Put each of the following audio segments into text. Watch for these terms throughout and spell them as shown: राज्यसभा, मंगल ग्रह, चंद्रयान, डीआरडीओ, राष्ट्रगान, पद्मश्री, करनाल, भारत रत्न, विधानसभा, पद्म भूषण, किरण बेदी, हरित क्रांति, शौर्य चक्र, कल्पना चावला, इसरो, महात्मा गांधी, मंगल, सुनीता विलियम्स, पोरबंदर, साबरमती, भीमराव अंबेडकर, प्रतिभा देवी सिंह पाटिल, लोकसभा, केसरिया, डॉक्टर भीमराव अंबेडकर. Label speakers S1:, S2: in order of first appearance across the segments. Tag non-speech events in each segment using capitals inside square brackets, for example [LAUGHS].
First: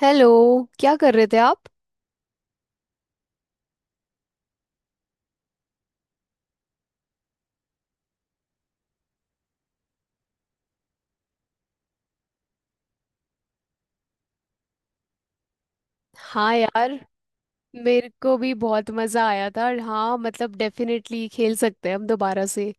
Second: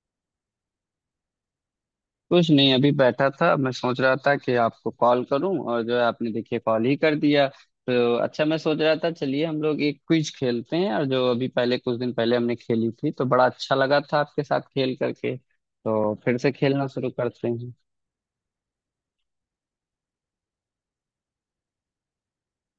S1: Hello. क्या कर रहे थे आप?
S2: कुछ नहीं, अभी बैठा था। मैं सोच रहा था कि आपको कॉल करूं और जो है, आपने देखिए कॉल ही कर दिया। तो अच्छा, मैं सोच रहा था चलिए हम लोग एक क्विज खेलते हैं, और जो अभी पहले कुछ दिन पहले हमने खेली थी तो बड़ा अच्छा लगा था आपके साथ खेल करके, तो फिर से
S1: हाँ
S2: खेलना
S1: यार,
S2: शुरू करते हैं।
S1: मेरे को भी बहुत मज़ा आया था। और हाँ, मतलब डेफिनेटली खेल सकते हैं हम दोबारा से।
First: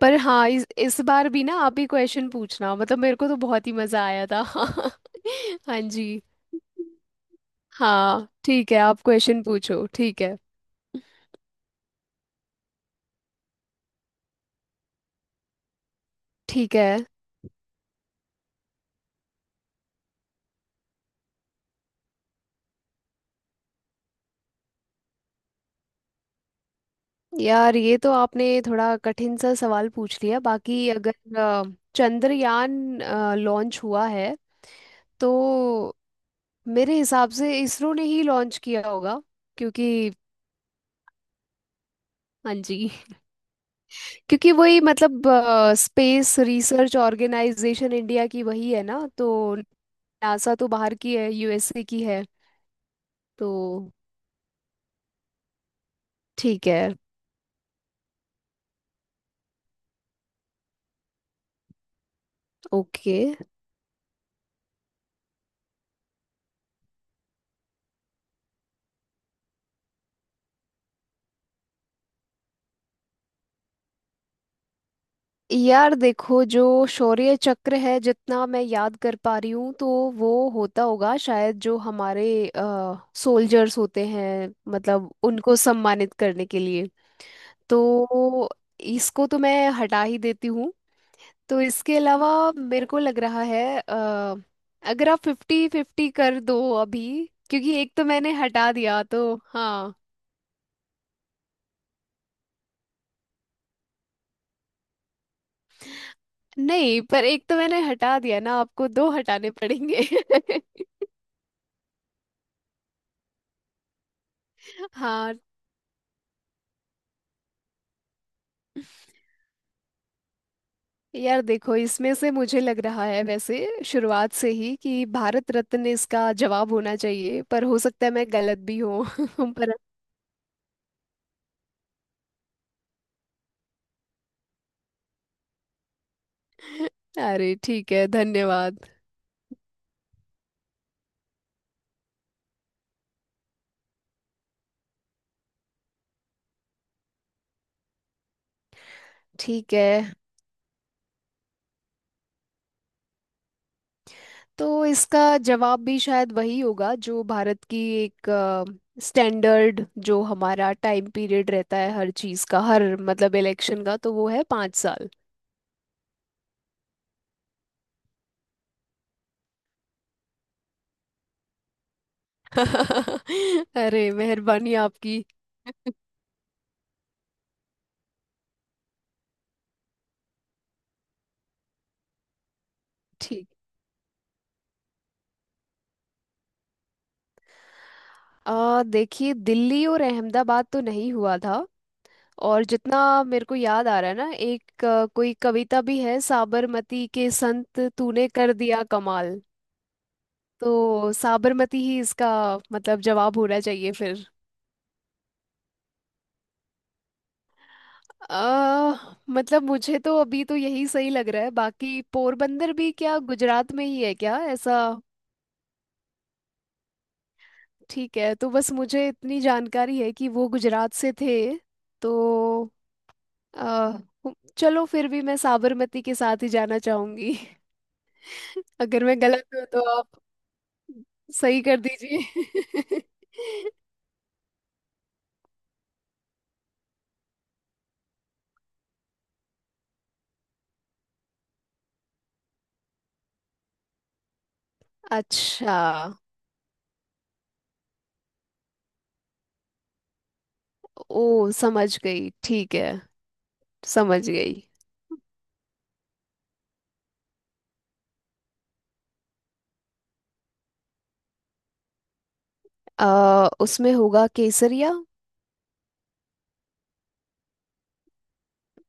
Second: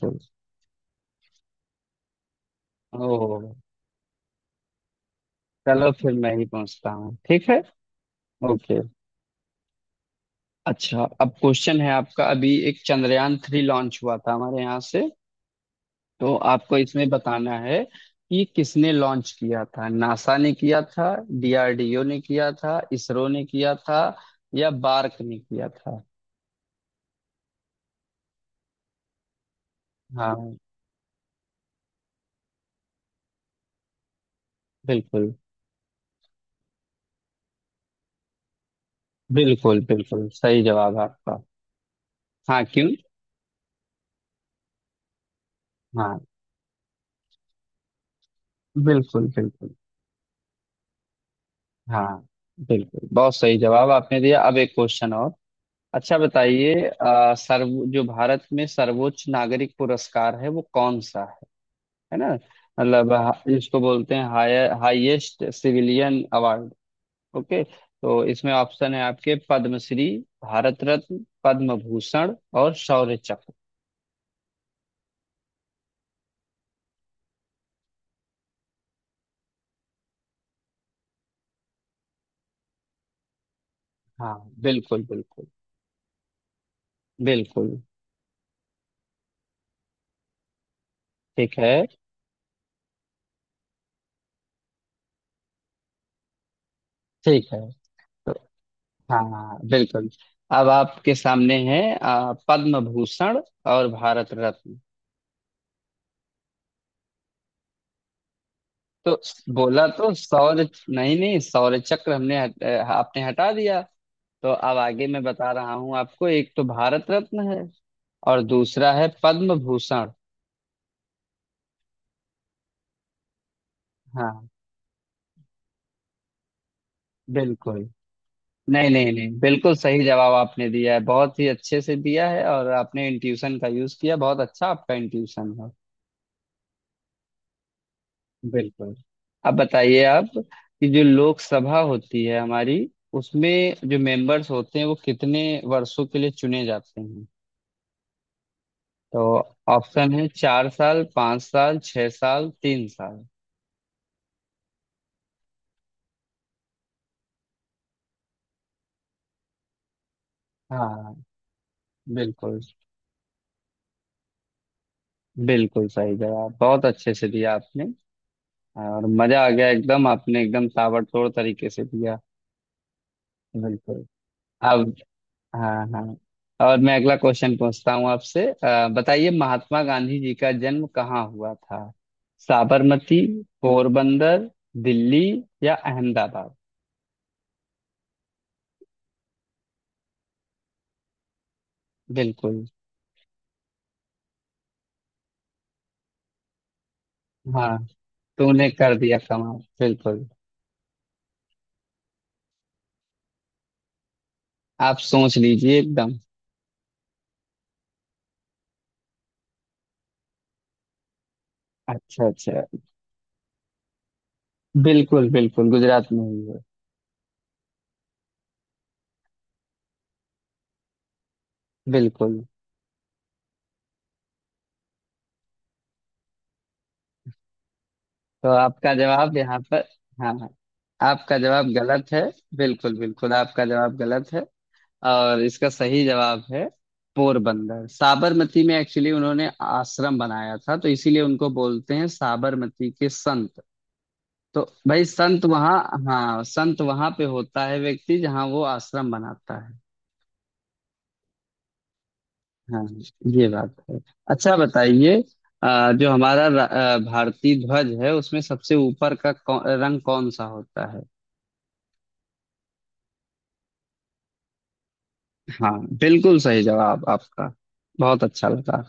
S1: पर हाँ, इस बार भी ना आप ही क्वेश्चन पूछना, मतलब मेरे को तो
S2: ओह।
S1: बहुत ही मज़ा आया था। [LAUGHS] हाँ
S2: चलो फिर
S1: जी।
S2: मैं ही पहुंचता हूँ, ठीक है।
S1: हाँ ठीक है,
S2: ओके।
S1: आप क्वेश्चन पूछो। ठीक है।
S2: अच्छा, अब क्वेश्चन है आपका, अभी एक चंद्रयान 3 लॉन्च हुआ था हमारे यहाँ से, तो
S1: ठीक
S2: आपको
S1: है।
S2: इसमें बताना है कि किसने लॉन्च किया था। नासा ने किया था, डीआरडीओ ने किया था, इसरो ने किया था, या बार्क ने किया था।
S1: यार ये तो आपने थोड़ा कठिन सा सवाल पूछ लिया।
S2: हाँ।
S1: बाकी अगर चंद्रयान लॉन्च हुआ है तो
S2: बिल्कुल
S1: मेरे हिसाब से इसरो ने ही लॉन्च किया होगा।
S2: बिल्कुल,
S1: क्योंकि
S2: बिल्कुल सही जवाब है आपका।
S1: हाँ
S2: हाँ, क्यों।
S1: जी, क्योंकि वही मतलब
S2: हाँ,
S1: स्पेस रिसर्च ऑर्गेनाइजेशन इंडिया की वही है ना।
S2: बिल्कुल
S1: तो
S2: बिल्कुल।
S1: नासा तो बाहर की है, USA की है।
S2: हाँ। बिल्कुल, बहुत सही जवाब
S1: तो
S2: आपने दिया। अब एक क्वेश्चन और। अच्छा,
S1: ठीक
S2: बताइए
S1: है।
S2: अ, सर्व जो भारत में सर्वोच्च नागरिक पुरस्कार है वो कौन सा। है ना। मतलब
S1: ओके।
S2: इसको बोलते हैं higher, highest civilian award. Okay. तो इसमें ऑप्शन है आपके पद्मश्री, भारत रत्न, पद्म भूषण, और शौर्य चक्र।
S1: यार देखो, जो शौर्य चक्र है जितना मैं याद कर पा रही हूँ तो वो होता होगा शायद जो हमारे सोल्जर्स होते हैं,
S2: हाँ। बिल्कुल
S1: मतलब
S2: बिल्कुल
S1: उनको सम्मानित करने के लिए।
S2: बिल्कुल।
S1: तो इसको तो मैं हटा ही देती हूँ।
S2: ठीक
S1: तो
S2: है।
S1: इसके अलावा मेरे को लग रहा है अगर आप फिफ्टी फिफ्टी कर दो अभी,
S2: ठीक है,
S1: क्योंकि एक तो
S2: तो।
S1: मैंने हटा दिया। तो
S2: हाँ,
S1: हाँ,
S2: बिल्कुल। अब आपके सामने है पद्म भूषण और भारत रत्न।
S1: नहीं पर एक तो मैंने हटा दिया ना, आपको दो
S2: तो
S1: हटाने
S2: बोला
S1: पड़ेंगे।
S2: तो सौर,
S1: [LAUGHS]
S2: नहीं नहीं, सौर चक्र आपने हटा दिया। तो अब आगे मैं
S1: हाँ,
S2: बता रहा हूँ आपको, एक तो भारत रत्न है और दूसरा है पद्म भूषण।
S1: यार देखो, इसमें से मुझे लग रहा है वैसे शुरुआत
S2: हाँ।
S1: से ही कि भारत रत्न इसका जवाब होना चाहिए। पर
S2: बिल्कुल।
S1: हो सकता है मैं गलत भी
S2: नहीं
S1: हूँ।
S2: नहीं नहीं,
S1: [LAUGHS] पर
S2: बिल्कुल सही जवाब आपने दिया है, बहुत ही अच्छे से दिया है, और आपने इंट्यूशन का यूज किया। बहुत अच्छा आपका इंट्यूशन है।
S1: अरे ठीक है, धन्यवाद।
S2: बिल्कुल। अब बताइए आप कि जो लोकसभा होती है हमारी, उसमें जो मेंबर्स होते हैं वो कितने वर्षों के लिए चुने जाते हैं। तो
S1: ठीक है।
S2: ऑप्शन है 4 साल, 5 साल, 6 साल, 3 साल।
S1: तो इसका जवाब भी शायद वही होगा जो भारत की एक स्टैंडर्ड जो हमारा टाइम
S2: हाँ।
S1: पीरियड रहता है हर चीज
S2: बिल्कुल।
S1: का, हर मतलब इलेक्शन का, तो वो है 5 साल।
S2: बिल्कुल सही जवाब, बहुत अच्छे से दिया आपने, और मजा आ गया एकदम। आपने एकदम ताबड़तोड़ तरीके से दिया।
S1: [LAUGHS] अरे
S2: बिल्कुल।
S1: मेहरबानी
S2: अब,
S1: आपकी।
S2: हाँ हाँ, और मैं अगला क्वेश्चन पूछता हूँ आपसे। बताइए महात्मा गांधी जी का जन्म कहाँ हुआ था। साबरमती,
S1: ठीक।
S2: पोरबंदर, दिल्ली, या अहमदाबाद।
S1: आ देखिए दिल्ली और अहमदाबाद तो नहीं हुआ था। और
S2: बिल्कुल।
S1: जितना मेरे को याद आ रहा है ना, एक कोई कविता भी है, साबरमती के
S2: हाँ,
S1: संत तूने कर
S2: तूने
S1: दिया
S2: कर दिया
S1: कमाल।
S2: कमाल, बिल्कुल।
S1: तो साबरमती ही इसका मतलब जवाब होना चाहिए फिर।
S2: आप सोच लीजिए एकदम।
S1: आ, मतलब मुझे तो अभी तो यही सही लग रहा है। बाकी
S2: अच्छा अच्छा,
S1: पोरबंदर भी क्या गुजरात में ही है क्या ऐसा?
S2: बिल्कुल बिल्कुल, गुजरात में ही है।
S1: ठीक है, तो बस मुझे इतनी जानकारी है कि वो गुजरात से थे। तो
S2: बिल्कुल।
S1: आ, चलो फिर भी मैं साबरमती के साथ ही जाना चाहूंगी।
S2: तो
S1: [LAUGHS]
S2: आपका
S1: अगर मैं
S2: जवाब
S1: गलत
S2: यहाँ
S1: हूँ
S2: पर।
S1: तो आप
S2: हाँ हाँ, आपका
S1: सही
S2: जवाब
S1: कर
S2: गलत है। बिल्कुल
S1: दीजिए।
S2: बिल्कुल, आपका
S1: [LAUGHS]
S2: जवाब गलत है, और इसका सही जवाब है पोरबंदर। साबरमती में एक्चुअली उन्होंने आश्रम बनाया था, तो इसीलिए उनको बोलते हैं साबरमती के संत। तो भाई, संत
S1: अच्छा।
S2: वहाँ। हाँ, संत वहाँ पे होता है व्यक्ति जहाँ वो आश्रम बनाता है।
S1: ओ समझ गई, ठीक
S2: हाँ।
S1: है।
S2: ये बात है।
S1: समझ गई।
S2: अच्छा, बताइए जो हमारा भारतीय ध्वज है, उसमें सबसे ऊपर का रंग कौन सा होता है।
S1: आ, उसमें होगा केसरिया।
S2: हाँ, बिल्कुल सही जवाब आपका। बहुत अच्छा लगा।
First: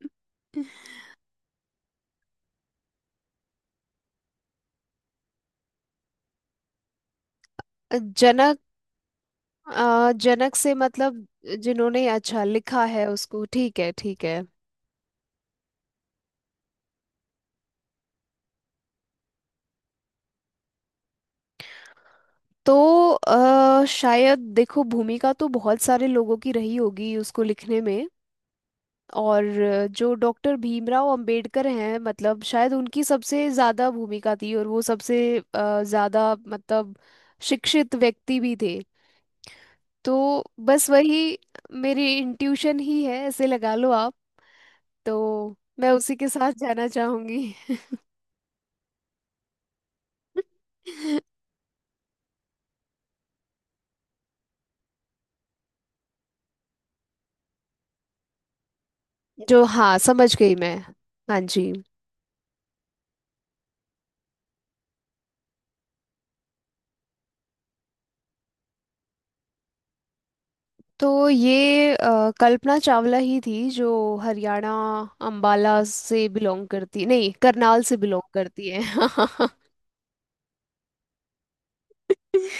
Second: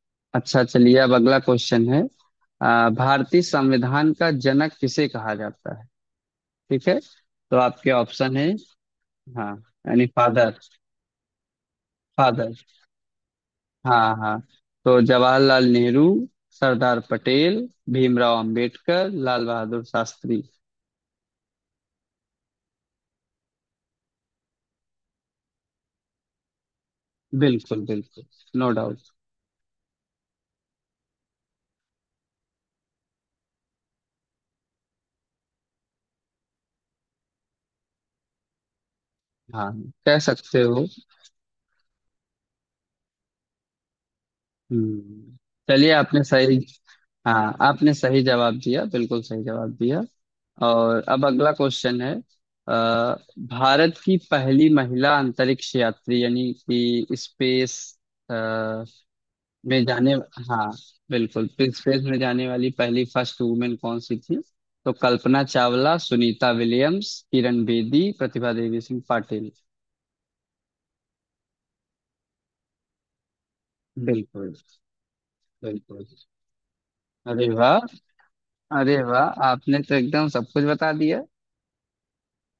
S1: [LAUGHS]
S2: अच्छा चलिए, अब अगला क्वेश्चन है। भारतीय संविधान का जनक किसे कहा जाता है। ठीक है। तो आपके ऑप्शन है।
S1: जनक।
S2: हाँ। यानी
S1: जनक
S2: फादर।
S1: से मतलब जिन्होंने अच्छा
S2: फादर।
S1: लिखा है उसको, ठीक है
S2: हाँ
S1: ठीक
S2: हाँ।
S1: है।
S2: तो जवाहरलाल नेहरू, सरदार पटेल, भीमराव अंबेडकर, लाल बहादुर शास्त्री।
S1: तो शायद देखो भूमिका तो बहुत सारे लोगों की रही होगी उसको लिखने
S2: बिल्कुल
S1: में।
S2: बिल्कुल। No doubt.
S1: और जो डॉक्टर भीमराव अंबेडकर हैं मतलब शायद उनकी सबसे ज़्यादा भूमिका थी और वो सबसे ज़्यादा मतलब शिक्षित व्यक्ति भी थे।
S2: हाँ। कह
S1: तो
S2: सकते हो।
S1: बस वही मेरी इंट्यूशन ही है, ऐसे लगा लो आप।
S2: हम्म।
S1: तो
S2: चलिए,
S1: मैं उसी
S2: आपने
S1: के साथ
S2: सही,
S1: जाना चाहूंगी।
S2: हाँ, आपने सही जवाब दिया, बिल्कुल सही जवाब दिया। और
S1: [LAUGHS]
S2: अब अगला क्वेश्चन है। अ, भारत की पहली महिला अंतरिक्ष यात्री, यानी कि स्पेस
S1: जो
S2: में
S1: हाँ
S2: जाने,
S1: समझ गई
S2: हाँ,
S1: मैं। हाँ
S2: बिल्कुल,
S1: जी।
S2: स्पेस में जाने वाली पहली फर्स्ट वुमेन कौन सी थी। तो कल्पना चावला, सुनीता विलियम्स, किरण बेदी, प्रतिभा देवी सिंह पाटिल।
S1: तो ये कल्पना चावला ही थी जो
S2: बिल्कुल
S1: हरियाणा अंबाला
S2: बिल्कुल।
S1: से बिलोंग करती, नहीं
S2: अरे
S1: करनाल
S2: वाह।
S1: से बिलोंग करती है।
S2: अरे वाह,
S1: [LAUGHS]
S2: आपने तो एकदम सब कुछ बता दिया।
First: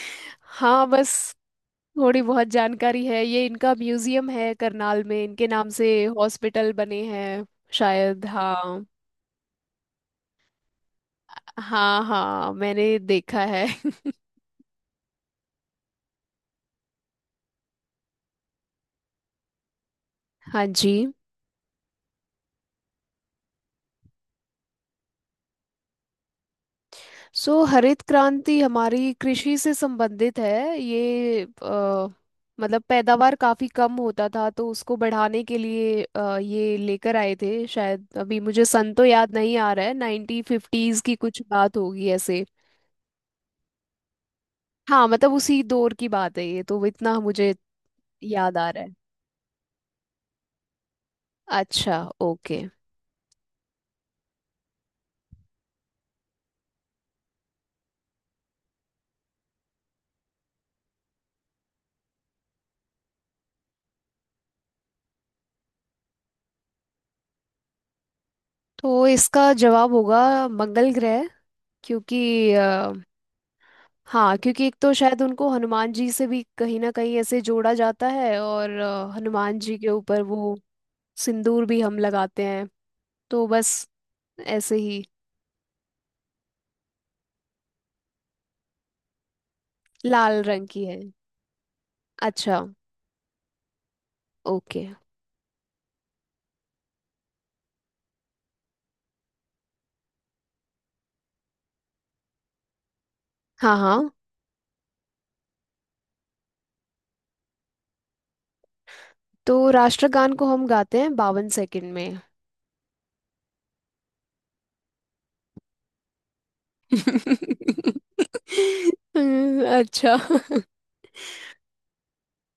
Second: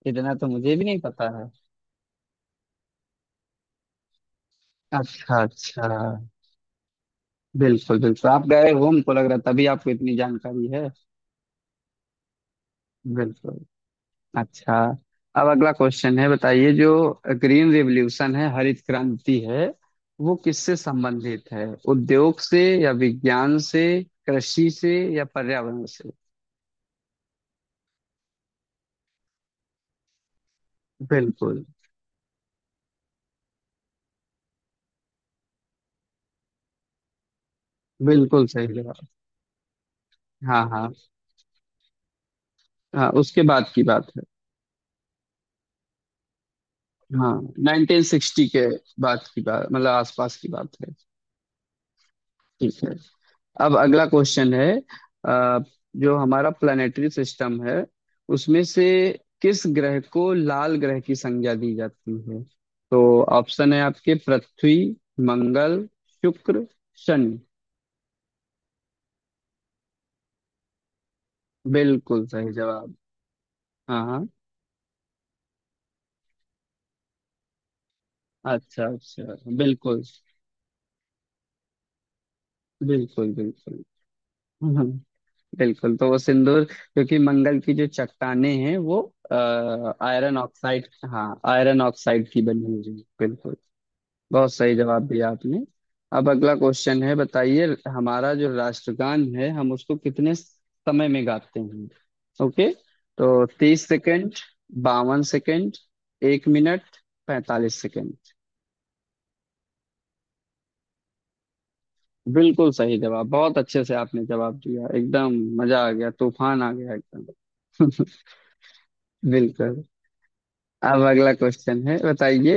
S2: इतना तो मुझे भी
S1: हाँ,
S2: नहीं
S1: बस
S2: पता है।
S1: थोड़ी बहुत जानकारी है। ये इनका म्यूजियम है करनाल में,
S2: अच्छा
S1: इनके नाम
S2: अच्छा।
S1: से हॉस्पिटल बने हैं।
S2: बिल्कुल
S1: शायद
S2: बिल्कुल, आप गए
S1: हाँ।
S2: हो हमको लग रहा है, तभी आपको इतनी जानकारी है।
S1: हाँ हाँ, मैंने देखा
S2: बिल्कुल।
S1: है। [LAUGHS]
S2: अच्छा, अब अगला क्वेश्चन है। बताइए जो ग्रीन रिवॉल्यूशन है, हरित क्रांति है, वो
S1: हाँ
S2: किससे
S1: जी।
S2: संबंधित है? उद्योग से, या विज्ञान से, कृषि से, या पर्यावरण से।
S1: सो हरित क्रांति हमारी कृषि से संबंधित है। ये
S2: बिल्कुल।
S1: मतलब पैदावार काफ़ी कम होता था तो उसको बढ़ाने के लिए ये लेकर आए थे। शायद अभी
S2: बिल्कुल
S1: मुझे
S2: सही
S1: सन तो
S2: जवाब।
S1: याद नहीं आ रहा है, नाइनटीन
S2: हाँ हाँ।
S1: फिफ्टीज़ की कुछ बात होगी ऐसे।
S2: हाँ, उसके बाद की बात है।
S1: हाँ मतलब उसी दौर की बात है ये, तो इतना
S2: हाँ,
S1: मुझे
S2: 1960
S1: याद
S2: के
S1: आ रहा है।
S2: बाद की बात, मतलब आसपास की बात है।
S1: अच्छा ओके।
S2: ठीक है। अब अगला क्वेश्चन है। अ, जो हमारा प्लानिटरी सिस्टम है, उसमें से किस ग्रह को लाल ग्रह की संज्ञा दी जाती है। तो ऑप्शन है आपके पृथ्वी, मंगल, शुक्र, शनि।
S1: तो इसका जवाब होगा मंगल ग्रह। क्योंकि
S2: बिल्कुल सही जवाब। हाँ हाँ।
S1: हाँ, क्योंकि एक तो शायद उनको हनुमान जी से भी कहीं ना कहीं ऐसे जोड़ा जाता है। और
S2: अच्छा अच्छा,
S1: हनुमान जी के
S2: बिल्कुल
S1: ऊपर वो सिंदूर भी हम लगाते हैं।
S2: बिल्कुल
S1: तो बस
S2: बिल्कुल।
S1: ऐसे
S2: हम्म,
S1: ही,
S2: बिल्कुल, तो वो सिंदूर क्योंकि मंगल की जो चट्टाने हैं वो आयरन
S1: लाल रंग की
S2: ऑक्साइड,
S1: है।
S2: हाँ, आयरन ऑक्साइड की
S1: अच्छा
S2: बनी हुई हैं। बिल्कुल। बहुत सही
S1: ओके।
S2: जवाब दिया आपने। अब अगला क्वेश्चन है, बताइए हमारा जो राष्ट्रगान है हम उसको कितने समय में गाते हैं। ओके। तो
S1: हाँ
S2: तीस
S1: हाँ,
S2: सेकंड 52 सेकंड, 1 मिनट, 45 सेकंड।
S1: तो राष्ट्रगान को हम गाते हैं 52 सेकंड में।
S2: बिल्कुल सही जवाब, बहुत अच्छे से आपने जवाब दिया एकदम। मजा आ गया, तूफान आ गया एकदम।
S1: [LAUGHS]
S2: [LAUGHS] बिल्कुल।
S1: अच्छा।
S2: अब अगला क्वेश्चन है, बताइए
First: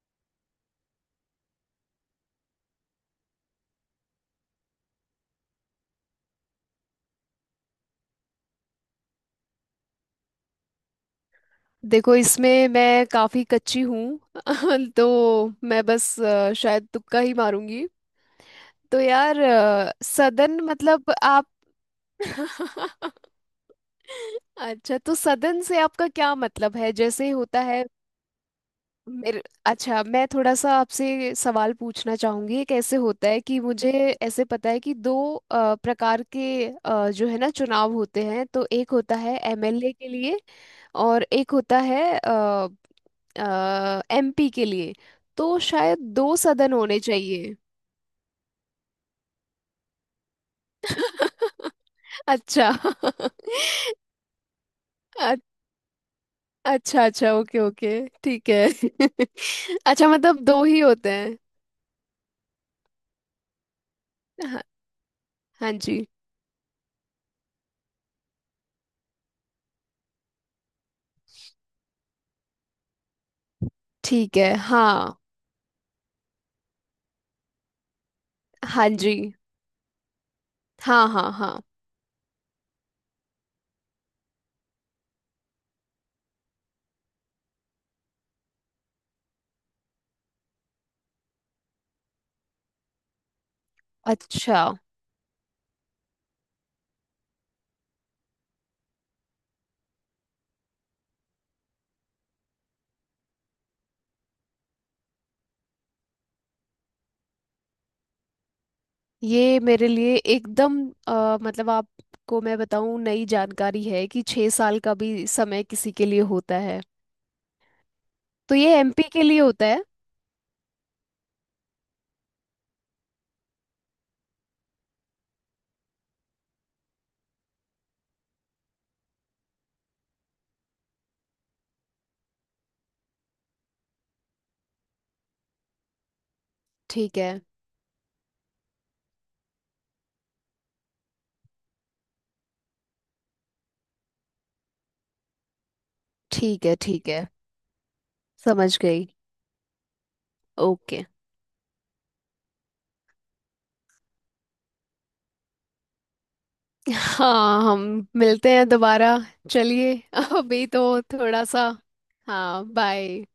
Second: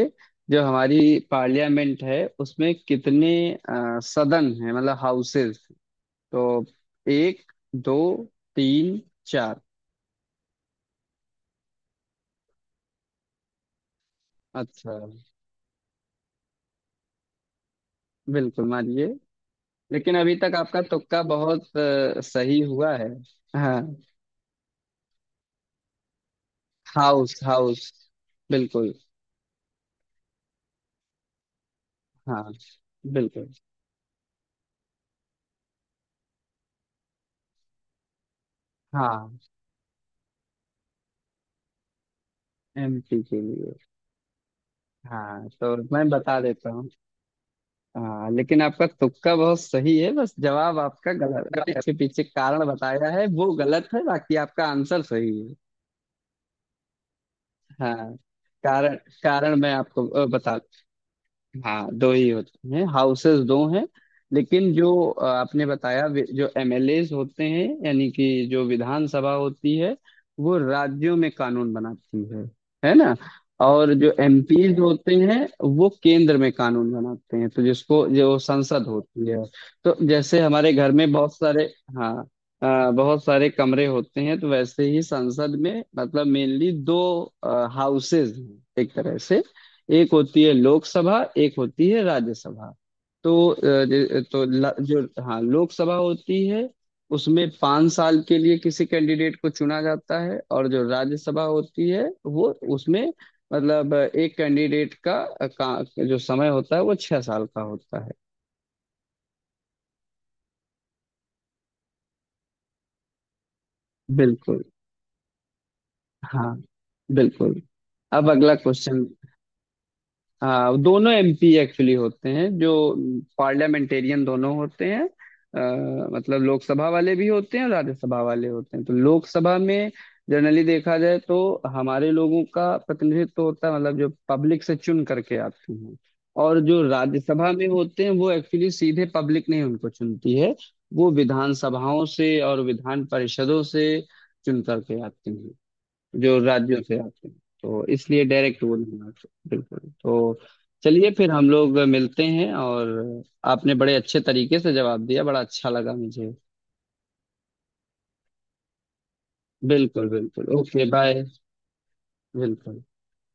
S2: जो हमारी पार्लियामेंट है उसमें कितने सदन है, मतलब हाउसेस। तो एक, दो, तीन, चार।
S1: देखो इसमें मैं काफी कच्ची हूँ। [LAUGHS]
S2: अच्छा।
S1: तो मैं बस शायद तुक्का ही मारूंगी।
S2: बिल्कुल,
S1: तो
S2: मानिए।
S1: यार
S2: लेकिन अभी तक
S1: सदन
S2: आपका
S1: मतलब
S2: तुक्का
S1: आप,
S2: बहुत सही हुआ है। हाँ।
S1: अच्छा तो सदन से आपका क्या मतलब है, जैसे
S2: हाउस
S1: होता है
S2: हाउस, बिल्कुल।
S1: मेरे, अच्छा मैं थोड़ा सा आपसे सवाल पूछना
S2: हाँ,
S1: चाहूंगी। एक ऐसे होता है
S2: बिल्कुल।
S1: कि मुझे ऐसे पता है कि दो प्रकार के जो है ना चुनाव होते हैं। तो एक होता
S2: हाँ,
S1: है MLA के लिए और एक होता है
S2: एमपी के लिए।
S1: MP के लिए।
S2: हाँ,
S1: तो
S2: तो
S1: शायद
S2: मैं
S1: दो
S2: बता देता
S1: सदन
S2: हूँ।
S1: होने चाहिए।
S2: हाँ, लेकिन आपका तुक्का बहुत सही है, बस जवाब आपका गलत है, इसके पीछे कारण
S1: अच्छा।
S2: बताया है वो
S1: [LAUGHS]
S2: गलत है, बाकी आपका आंसर सही
S1: अ-
S2: है।
S1: अच्छा अच्छा ओके ओके।
S2: हाँ।
S1: ठीक है।
S2: कारण कारण मैं
S1: [LAUGHS]
S2: आपको
S1: अच्छा मतलब
S2: बता।
S1: दो ही होते हैं।
S2: हाँ, दो ही होते हैं, हाउसेस दो हैं।
S1: हाँ।
S2: लेकिन जो आपने
S1: हाँ
S2: बताया,
S1: जी
S2: जो एमएलएज होते हैं, यानी कि जो विधानसभा होती है, वो राज्यों में कानून बनाती है ना। और जो
S1: ठीक है।
S2: एमपीज होते
S1: हाँ।
S2: हैं, वो केंद्र में कानून बनाते हैं, तो जिसको जो संसद
S1: हाँ जी।
S2: होती है, तो जैसे हमारे घर
S1: हाँ
S2: में
S1: हाँ
S2: बहुत
S1: हाँ,
S2: सारे, हाँ, बहुत सारे कमरे होते हैं, तो वैसे ही संसद में मतलब मेनली दो हाउसेज हैं एक तरह से। एक होती है लोकसभा, एक होती है राज्यसभा। तो
S1: अच्छा।
S2: जो, हाँ, लोकसभा होती है, उसमें 5 साल के लिए किसी कैंडिडेट को चुना जाता है। और जो राज्यसभा होती है, वो उसमें मतलब एक का जो समय होता है वो 6 साल का होता है।
S1: ये मेरे लिए एकदम मतलब आपको मैं बताऊं नई जानकारी है कि छह
S2: बिल्कुल।
S1: साल का भी समय किसी के लिए
S2: हाँ।
S1: होता है।
S2: बिल्कुल। अब अगला
S1: तो ये MP
S2: क्वेश्चन।
S1: के लिए होता है।
S2: हाँ, दोनों एमपी एक्चुअली होते हैं, जो पार्लियामेंटेरियन दोनों होते हैं। मतलब लोकसभा वाले भी होते हैं और राज्यसभा वाले होते हैं। तो लोकसभा में जनरली देखा जाए तो हमारे लोगों का प्रतिनिधित्व होता है, मतलब जो पब्लिक से चुन करके आते हैं। और जो
S1: ठीक है
S2: राज्यसभा में होते हैं, वो एक्चुअली सीधे पब्लिक नहीं उनको चुनती है, वो विधानसभाओं से और विधान परिषदों से चुन करके आते हैं, जो
S1: ठीक है।
S2: राज्यों से
S1: ठीक है
S2: आते हैं। तो इसलिए डायरेक्ट वो
S1: समझ
S2: नहीं
S1: गई।
S2: आते, बिल्कुल। तो
S1: ओके।
S2: चलिए, फिर हम लोग मिलते हैं, और आपने बड़े अच्छे तरीके से जवाब दिया, बड़ा अच्छा लगा मुझे।
S1: हाँ हम मिलते हैं दोबारा। चलिए,
S2: बिल्कुल
S1: [LAUGHS]
S2: बिल्कुल।
S1: अभी
S2: ओके,
S1: तो
S2: बाय।
S1: थोड़ा सा। हाँ
S2: बिल्कुल।
S1: बाय।